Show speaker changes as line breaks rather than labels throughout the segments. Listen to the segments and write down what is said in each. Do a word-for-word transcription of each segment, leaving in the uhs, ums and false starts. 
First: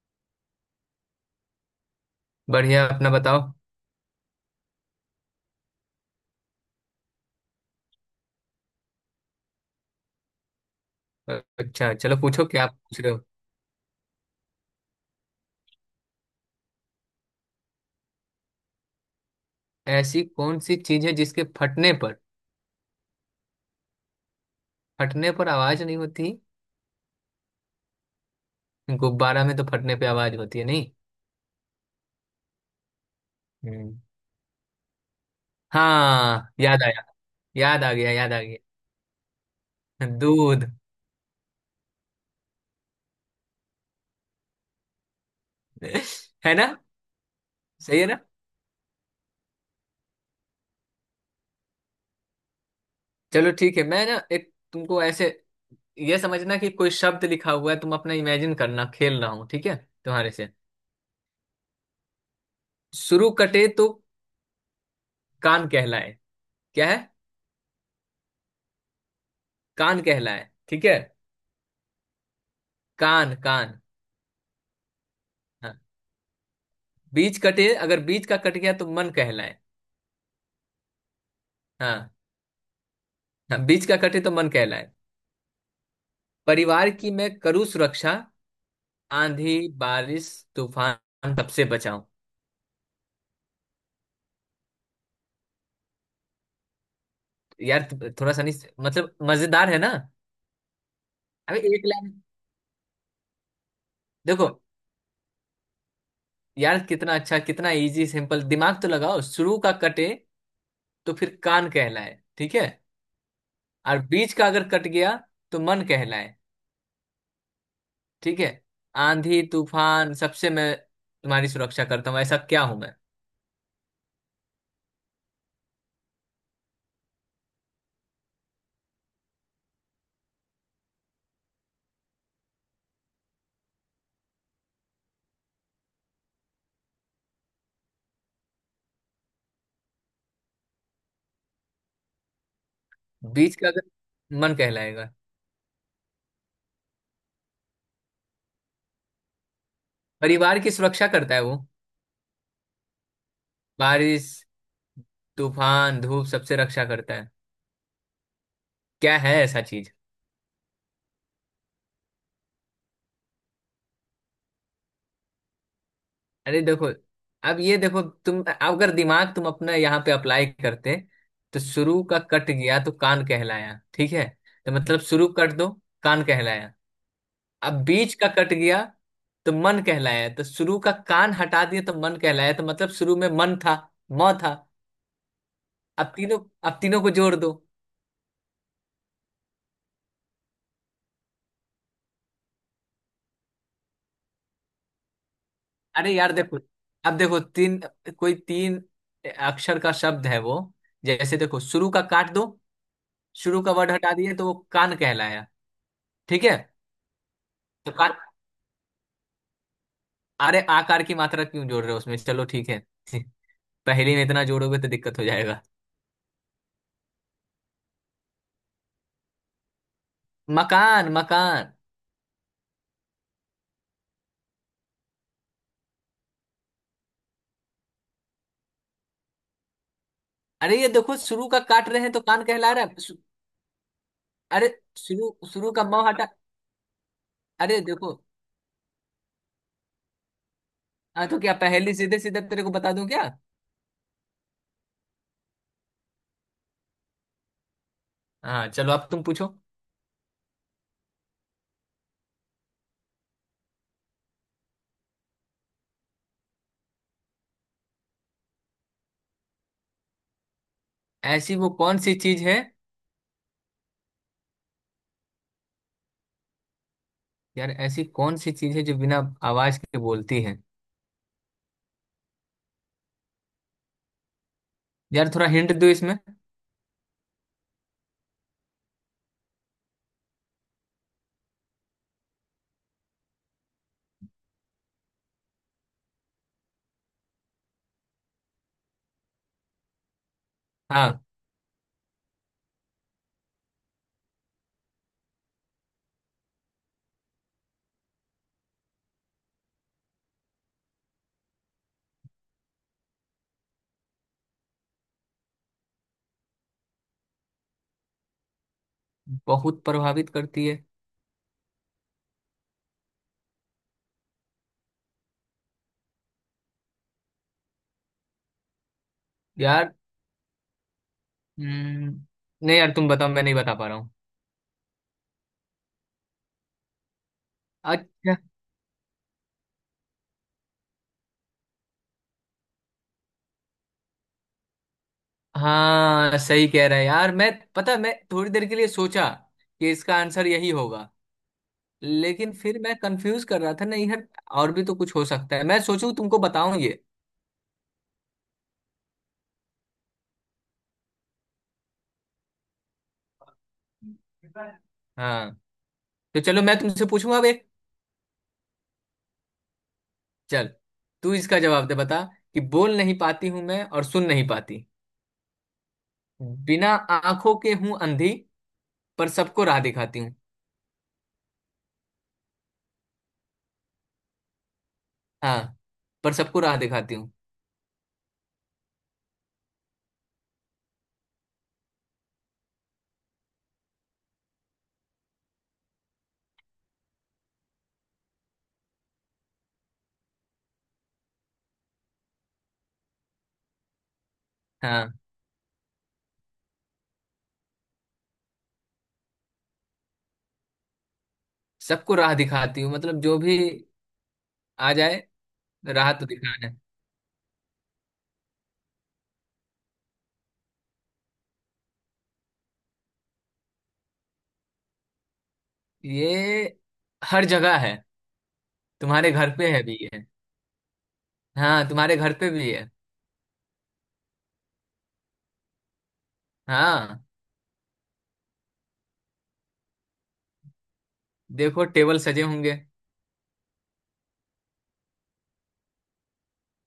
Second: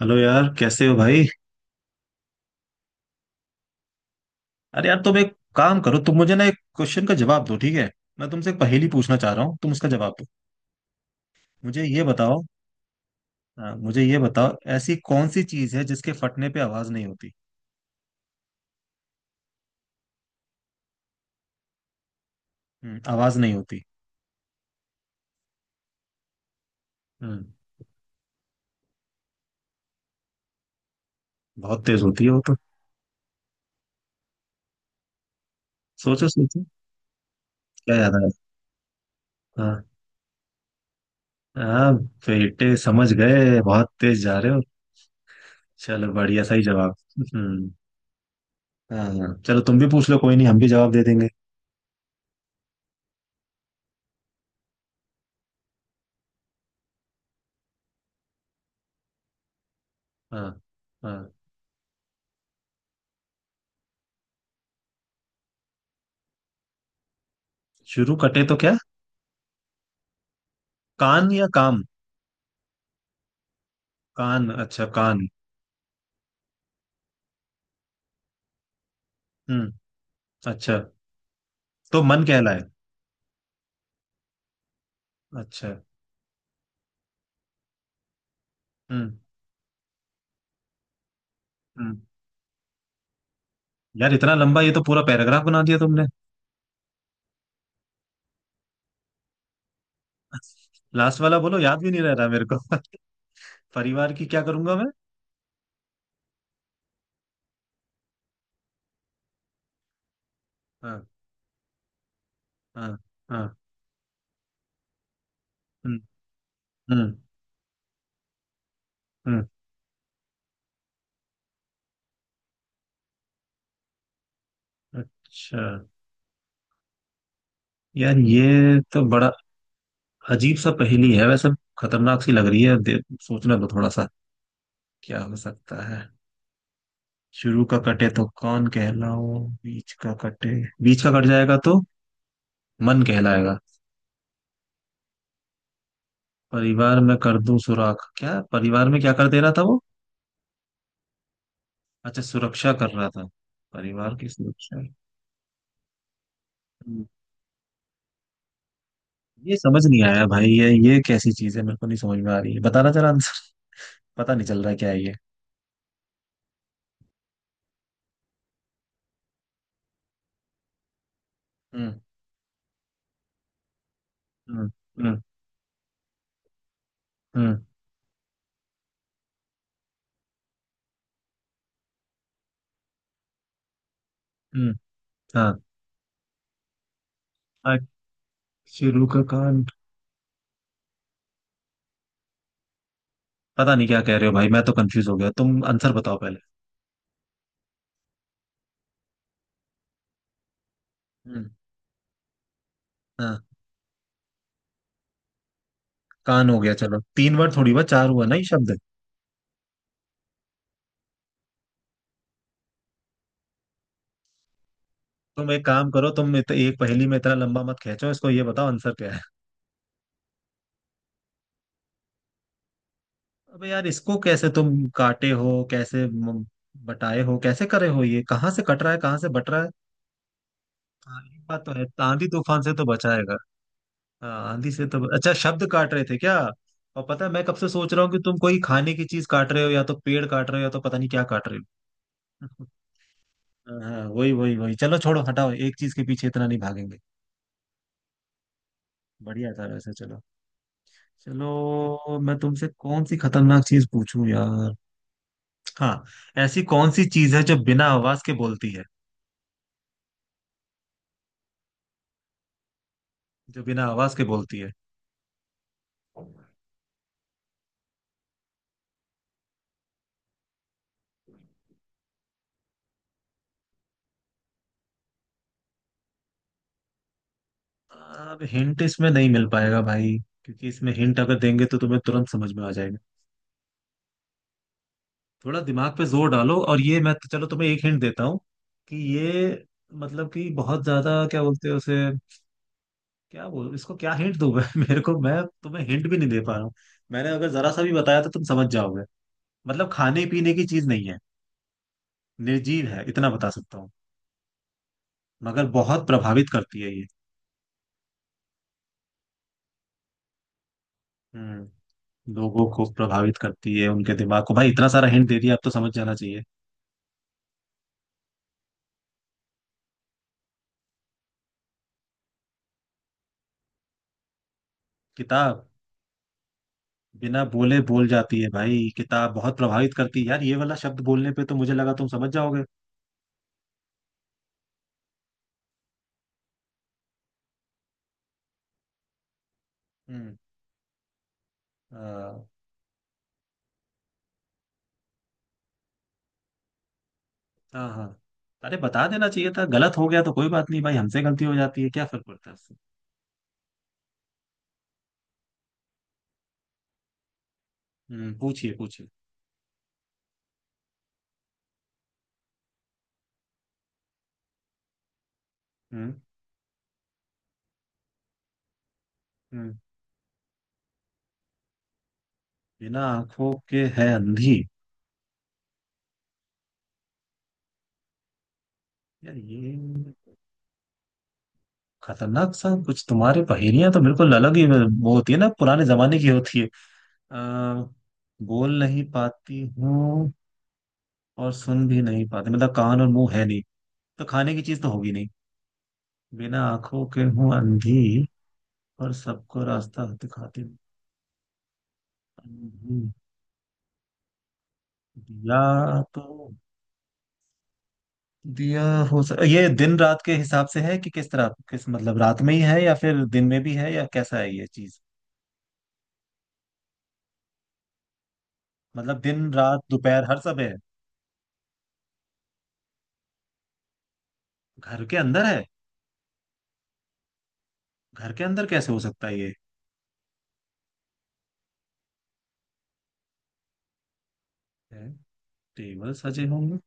Hello यार, कैसे हो भाई।
बढ़िया। अपना बताओ।
अरे यार, तुम एक काम करो। तुम मुझे ना एक क्वेश्चन का जवाब दो, ठीक है। मैं तुमसे एक पहेली पूछना चाह रहा हूँ, तुम उसका जवाब दो। मुझे
अच्छा
ये
चलो
बताओ।
पूछो। क्या पूछ रहे हो।
हाँ, मुझे ये बताओ, ऐसी कौन सी चीज है जिसके फटने पे आवाज नहीं होती।
ऐसी कौन सी चीज है जिसके फटने पर
हम्म, आवाज नहीं होती।
फटने पर आवाज नहीं होती।
हम्म।
गुब्बारा में तो फटने पे आवाज होती है नहीं।
बहुत तेज होती है वो तो।
हम्म।
सोचो
हाँ
सोचो।
याद आया। याद आ
क्या
गया,
याद आया।
याद आ गया।
हाँ
दूध।
हाँ। बेटे समझ गए, बहुत तेज जा रहे हो। चलो बढ़िया,
है
सही
ना।
जवाब। हम्म।
सही है ना।
हाँ हाँ, चलो तुम भी पूछ लो, कोई नहीं, हम भी जवाब दे देंगे।
चलो ठीक है, मैं ना एक तुमको ऐसे, ये समझना कि कोई शब्द लिखा हुआ है। तुम अपना इमेजिन करना, खेल रहा हूँ ठीक है। तुम्हारे से।
हाँ। हाँ।
शुरू कटे तो कान कहलाए। क्या है।
शुरू कटे तो क्या।
कान कहलाए ठीक है।
कान या काम।
कान कान।
कान, अच्छा कान।
हाँ। बीज कटे अगर बीज का कट गया तो मन कहलाए।
हम्म। अच्छा। तो
हाँ।
मन कहलाए।
हाँ, बीज का कटे तो मन कहलाए।
अच्छा।
परिवार की मैं करूँ सुरक्षा।
हम्म।
आंधी बारिश तूफान सबसे
हम्म।
बचाऊं।
यार इतना लंबा, ये तो पूरा पैराग्राफ बना दिया तुमने।
यार थोड़ा सा नहीं, मतलब मजेदार है ना।
लास्ट वाला बोलो,
अबे
याद
एक
भी नहीं रह
लाइन।
रहा मेरे को। परिवार की क्या
देखो
करूंगा मैं।
यार कितना अच्छा, कितना इजी सिंपल। दिमाग तो लगाओ, शुरू का कटे
हाँ।
तो फिर कान कहलाए ठीक है।
हाँ। हाँ।
और बीच का अगर कट गया तो मन
हम्म।
कहलाए
हम्म।
ठीक है। आंधी
हम्म।
तूफान सबसे मैं तुम्हारी सुरक्षा करता हूँ, ऐसा क्या हूं मैं।
अच्छा। यार ये तो बड़ा अजीब सा पहेली है वैसे। खतरनाक सी लग रही है, दे- सोचने दो थोड़ा सा। क्या हो सकता है। शुरू का कटे तो कौन कहलाओ, बीच का कटे, बीच का कट जाएगा तो मन
बीच
कहलाएगा।
का अगर मन कहलाएगा।
परिवार में कर दूं सुराख, क्या परिवार में क्या कर दे रहा था वो।
परिवार की सुरक्षा करता है वो।
अच्छा, सुरक्षा कर रहा था। परिवार की
बारिश
सुरक्षा।
तूफान धूप सबसे रक्षा
हम्म।
करता है। क्या है
ये
ऐसा
समझ
चीज।
नहीं आया भाई, ये ये कैसी चीज है, मेरे को नहीं समझ में आ रही है, बताना जरा आंसर। पता नहीं चल रहा है क्या है ये।
अरे देखो। अब ये देखो, तुम अगर दिमाग तुम अपना यहाँ पे अप्लाई करते तो
हम्म।
शुरू का कट गया तो कान कहलाया ठीक है।
हम्म।
तो मतलब
हम्म।
शुरू कट दो, कान कहलाया।
हम्म।
अब बीच का कट गया तो मन कहलाया। तो शुरू का कान हटा दिया तो मन कहलाया। तो मतलब शुरू में मन था, म था।
हम्म। हाँ।
अब तीनों अब तीनों को जोड़ दो।
आज। शुरू का कान। पता नहीं क्या कह रहे हो भाई, मैं तो कंफ्यूज हो गया, तुम आंसर
अरे
बताओ
यार
पहले।
देखो। अब देखो तीन कोई तीन अक्षर का शब्द है वो। जैसे
हम्म।
देखो शुरू का काट दो।
हाँ।
शुरू का वर्ड हटा दिए तो वो कान कहलाया ठीक
कान
है।
हो गया, चलो तीन वर्ड थोड़ी हुआ,
तो
चार
कान।
हुआ ना ये शब्द।
अरे आकार की मात्रा क्यों जोड़ रहे हो उसमें। चलो ठीक है पहेली में इतना जोड़ोगे तो दिक्कत हो
तुम
जाएगा।
एक काम करो, तुम इत, एक पहेली में इतना लंबा मत खींचो इसको, ये बताओ आंसर क्या है।
मकान मकान।
अबे यार, इसको कैसे तुम काटे हो, कैसे म- बटाए हो, कैसे करे हो, ये कहाँ से कट रहा है, कहाँ से बट रहा है।
अरे ये देखो,
हाँ ये
शुरू का
बात तो है,
काट रहे हैं तो
आंधी
कान
तूफान
कहला
से तो
रहा है। शु-
बचाएगा। हाँ,
अरे
आंधी से तो
शुरू
अच्छा, शब्द
शुरू का
काट रहे
म
थे
हटा।
क्या। और पता है, मैं कब से
अरे
सोच रहा हूँ
देखो।
कि तुम कोई खाने की चीज काट रहे हो या तो पेड़ काट रहे हो या तो पता नहीं क्या
हाँ तो
काट
क्या
रहे
पहेली सीधे सीधे तेरे
हो।
को बता दूं क्या।
हाँ वही वही वही, चलो छोड़ो हटाओ, एक चीज के पीछे इतना नहीं भागेंगे।
हाँ चलो, अब तुम पूछो।
बढ़िया था वैसे, चलो। चलो मैं तुमसे कौन सी खतरनाक चीज पूछूं यार। हाँ। ऐसी कौन सी चीज है जो बिना आवाज के बोलती है।
ऐसी वो कौन सी चीज है।
जो बिना आवाज के बोलती है।
यार ऐसी कौन सी चीज है जो बिना आवाज के बोलती है। यार थोड़ा हिंट दो इसमें।
अब हिंट इसमें नहीं मिल पाएगा भाई, क्योंकि इसमें हिंट अगर देंगे तो तुम्हें तुरंत समझ में आ जाएगा। थोड़ा दिमाग पे जोर डालो, और ये मैं तो, चलो तुम्हें एक हिंट देता हूँ, कि ये, मतलब कि बहुत
हाँ।
ज्यादा क्या बोलते हैं उसे। क्या बोल, इसको क्या हिंट दूं मैं। मेरे को, मैं तुम्हें हिंट भी नहीं दे पा रहा हूँ। मैंने अगर जरा सा भी बताया तो तुम समझ जाओगे। मतलब खाने पीने की चीज नहीं है, निर्जीव है, इतना बता सकता हूँ। मगर बहुत प्रभावित करती है ये।
बहुत प्रभावित करती है।
हम्म। लोगों को प्रभावित करती है, उनके दिमाग को, भाई इतना सारा हिंट दे दिया, अब तो समझ जाना चाहिए।
यार हम्म। नहीं यार तुम बताओ, मैं नहीं बता पा रहा हूँ।
किताब। बिना बोले बोल
अच्छा।
जाती है भाई, किताब बहुत प्रभावित करती है यार, ये वाला शब्द बोलने पे तो मुझे लगा तुम समझ जाओगे।
हाँ सही कह रहा है यार। मैं पता, मैं थोड़ी देर के लिए सोचा कि इसका
हम्म।
आंसर यही होगा।
आ,
लेकिन फिर मैं कंफ्यूज कर रहा था। नहीं यार, और भी तो कुछ हो सकता है। मैं सोचूं तुमको बताऊं ये।
हाँ हाँ। अरे बता देना चाहिए था, गलत हो गया तो कोई बात नहीं, भाई हमसे गलती हो जाती है, क्या फर्क पड़ता है उससे।
हाँ। तो चलो मैं तुमसे पूछूंगा अब एक।
हम्म, पूछिए पूछिए।
चल, तू इसका जवाब दे, बता। कि बोल नहीं पाती हूं मैं और सुन नहीं पाती,
हम्म।
बिना आंखों के हूं अंधी, पर सबको
हम्म।
राह दिखाती हूँ।
बिना आंखों के है अंधी।
हाँ, पर सबको राह दिखाती हूँ।
यार ये खतरनाक सा कुछ, तुम्हारे पहेलियां तो बिल्कुल अलग ही वो होती है ना, पुराने जमाने की होती है। अ, बोल नहीं पाती हूँ और सुन भी नहीं पाती, मतलब कान और मुंह है नहीं, तो खाने की चीज तो होगी
हाँ,
नहीं। बिना आंखों के हूँ अंधी और सबको रास्ता दिखाती हूँ।
सबको राह दिखाती हूँ
अंधी।
मतलब जो भी आ जाए
दिया
राह तो
तो,
दिखाना है।
दिया। हो सक... ये दिन रात के हिसाब से है, कि किस तरह, किस मतलब रात में ही है या फिर दिन में भी है, या कैसा है ये चीज।
ये हर जगह है।
मतलब
तुम्हारे घर
दिन
पे
रात
है भी ये।
दोपहर हर सब है।
हाँ, तुम्हारे घर पे भी है।
घर के अंदर है।
हाँ
घर के अंदर कैसे हो सकता है ये।
देखो टेबल सजे होंगे।
है, टेबल सजे होंगे।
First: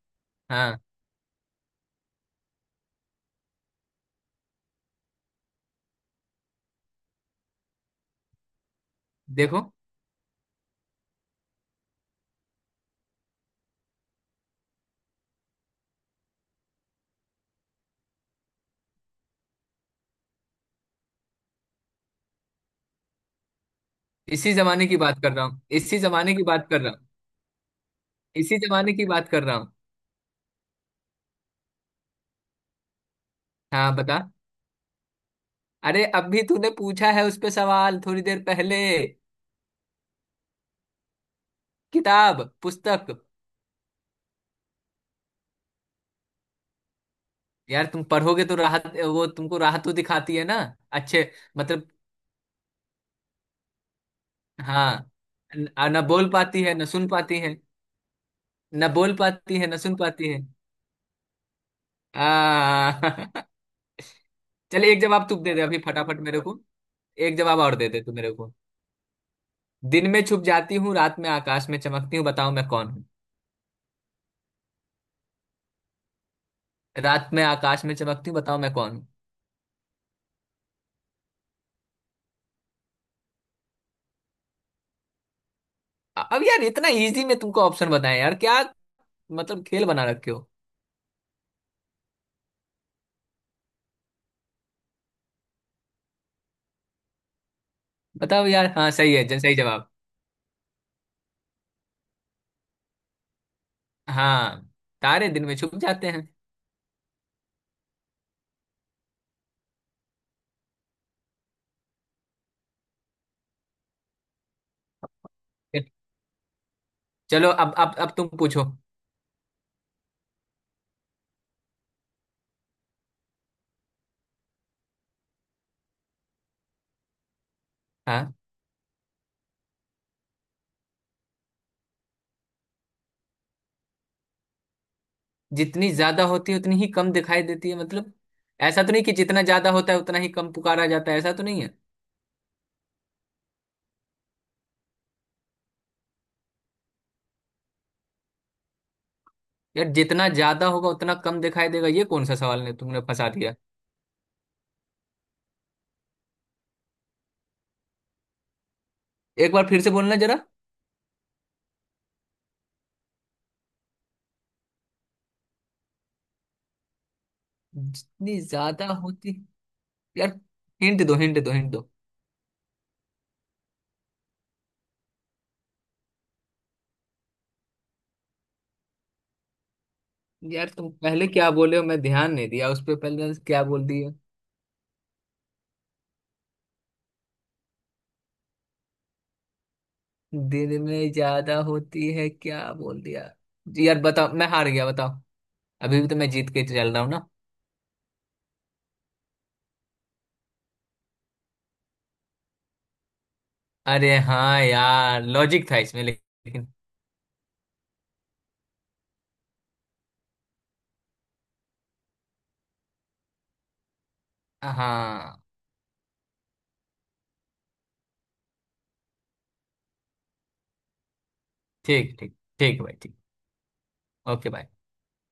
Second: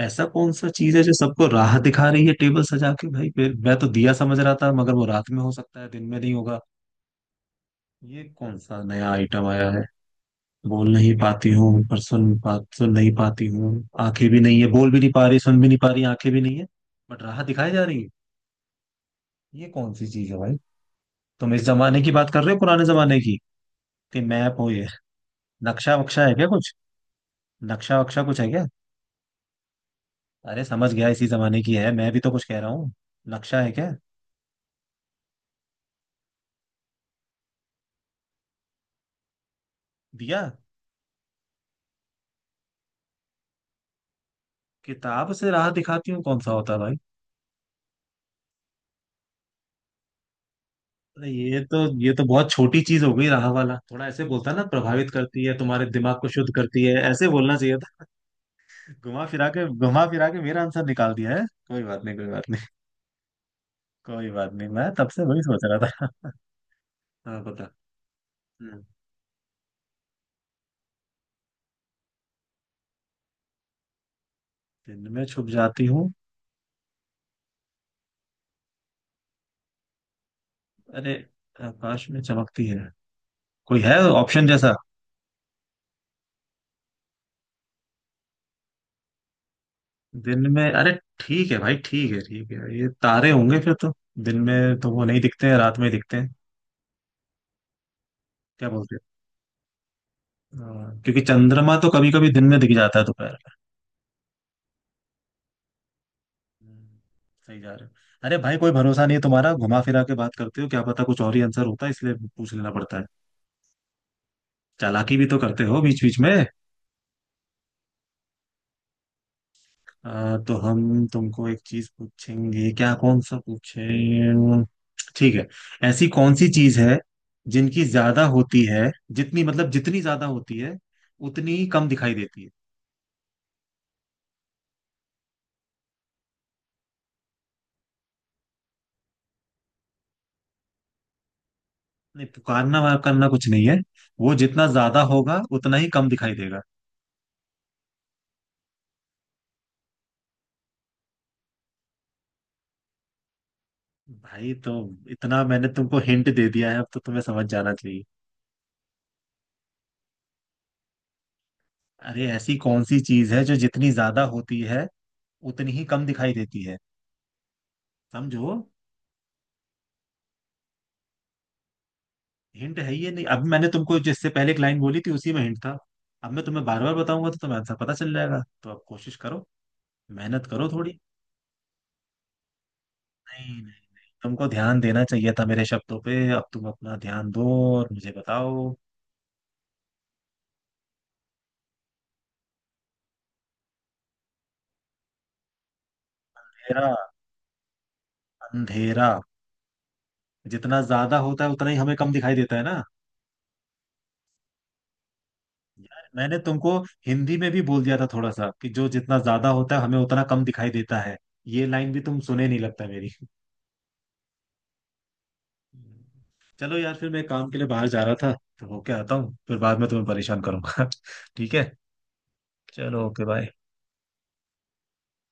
ऐसा कौन सा
हाँ
चीज है जो सबको राह दिखा रही है टेबल सजा के, भाई फिर मैं तो दिया समझ रहा था, मगर वो रात में हो सकता है, दिन में नहीं होगा। ये कौन सा नया आइटम आया
देखो।
है। बोल नहीं पाती हूँ, पर सुन पा सुन नहीं पाती हूँ, आंखें भी नहीं है, बोल भी नहीं पा रही, सुन भी नहीं पा रही, आंखें भी नहीं है, बट राह दिखाई जा रही है, ये कौन सी चीज है भाई। तुम इस जमाने की बात कर रहे हो पुराने जमाने की, कि
इसी
मैप हो ये।
जमाने की बात कर रहा हूँ
नक्शा
इसी
वक्शा है
जमाने की
क्या
बात
कुछ।
कर रहा हूँ
नक्शा वक्शा कुछ है
इसी
क्या।
जमाने की बात कर रहा हूँ।
अरे समझ गया, इसी जमाने की है, मैं भी तो कुछ कह रहा हूँ, नक्शा है क्या।
हाँ बता। अरे अभी तूने पूछा है उस पे सवाल थोड़ी देर पहले।
दिया।
किताब, पुस्तक।
किताब से राह दिखाती हूँ, कौन सा होता है भाई।
यार तुम पढ़ोगे तो राहत वो तुमको राहत तो दिखाती है ना।
अरे
अच्छे।
ये तो,
मतलब।
ये तो बहुत छोटी चीज हो गई, राह वाला थोड़ा ऐसे बोलता ना, प्रभावित
हाँ।
करती है
न,
तुम्हारे
न
दिमाग को,
बोल
शुद्ध
पाती है
करती
न
है,
सुन
ऐसे
पाती है।
बोलना चाहिए था।
न बोल
घुमा फिरा
पाती
के,
है न सुन
घुमा फिरा
पाती
के
है।
मेरा आंसर निकाल दिया है, कोई बात नहीं, कोई
आ
बात नहीं। कोई बात नहीं,
चले
मैं
एक
तब से
जवाब
वही
तुम दे दे
सोच
अभी
रहा
फटाफट
था।
मेरे को। एक
हाँ
जवाब
बता।
और दे दे तू मेरे को।
हम्म,
दिन में छुप जाती हूँ, रात में आकाश में चमकती हूँ, बताओ मैं कौन हूँ।
दिन में छुप जाती हूँ।
रात में आकाश में चमकती हूँ, बताओ मैं कौन हूँ।
अरे, आकाश में चमकती है, कोई है ऑप्शन जैसा।
अब यार इतना इजी में तुमको ऑप्शन बताएं यार क्या। मतलब खेल बना रखे
दिन
हो।
में अरे, ठीक है भाई, ठीक है ठीक है, ये तारे होंगे फिर तो, दिन में तो वो नहीं दिखते हैं, रात में दिखते हैं।
बताओ यार।
क्या
हाँ
बोलते हो।
सही है। ज- सही जवाब।
हाँ, क्योंकि चंद्रमा तो कभी कभी दिन में दिख जाता है, दोपहर में।
हाँ, तारे दिन में छुप जाते हैं।
हम्म, सही जा रहे हो। अरे भाई, कोई भरोसा नहीं है तुम्हारा, घुमा फिरा के बात करते हो, क्या पता कुछ और ही आंसर होता है, इसलिए पूछ लेना पड़ता है। चालाकी भी तो करते हो बीच बीच में।
चलो अब अब अब तुम पूछो।
आ, तो हम तुमको एक चीज पूछेंगे, क्या कौन सा पूछे। ठीक है। ऐसी कौन सी चीज है जिनकी ज्यादा
हाँ।
होती है, जितनी मतलब जितनी ज्यादा होती है उतनी ही कम दिखाई देती है।
जितनी ज्यादा होती है उतनी ही कम दिखाई देती है मतलब। ऐसा तो नहीं कि जितना ज्यादा होता है उतना ही कम पुकारा जाता है, ऐसा तो नहीं है।
नहीं, पुकारना वार करना कुछ नहीं है, वो जितना ज्यादा होगा उतना ही कम दिखाई देगा।
यार जितना ज्यादा होगा उतना कम दिखाई देगा, ये कौन सा सवाल ने तुमने फंसा दिया।
भाई तो इतना मैंने तुमको हिंट दे दिया है, अब तो तुम्हें समझ जाना चाहिए।
एक बार फिर से बोलना जरा।
अरे ऐसी कौन सी चीज है जो जितनी ज्यादा होती है उतनी ही कम दिखाई देती है।
जितनी
समझो।
ज्यादा होती। यार हिंट दो, हिंट दो, हिंट दो।
हिंट है ये, नहीं अब मैंने तुमको जिससे पहले एक लाइन बोली थी, उसी में हिंट था। अब मैं तुम्हें बार बार बताऊंगा तो तुम्हें आंसर पता चल जाएगा, तो अब कोशिश करो, मेहनत करो
यार तुम
थोड़ी।
पहले क्या बोले हो, मैं ध्यान नहीं दिया उस पर। पहले
नहीं नहीं
क्या बोल
नहीं,
दिया।
तुमको ध्यान देना चाहिए था मेरे शब्दों पे, अब तुम अपना ध्यान दो और मुझे बताओ।
दिन में ज्यादा होती है क्या बोल दिया। जी यार बताओ, मैं हार गया, बताओ। अभी भी तो मैं जीत के
अंधेरा।
चल रहा हूँ ना।
अंधेरा जितना ज्यादा होता है उतना ही हमें कम दिखाई देता है ना।
अरे हाँ यार, लॉजिक था इसमें
यार मैंने
लेकिन।
तुमको हिंदी में भी बोल दिया था थोड़ा सा, कि जो जितना ज्यादा होता है हमें उतना कम दिखाई देता है, ये लाइन भी तुम सुने नहीं लगता मेरी।
हाँ।
चलो यार, फिर मैं काम के लिए बाहर जा रहा था, तो होके आता हूँ, फिर बाद में तुम्हें परेशान करूंगा। ठीक है।
ठीक, ठीक, ठीक भाई,
चलो
ठीक।
Okay bye.
ओके भाई।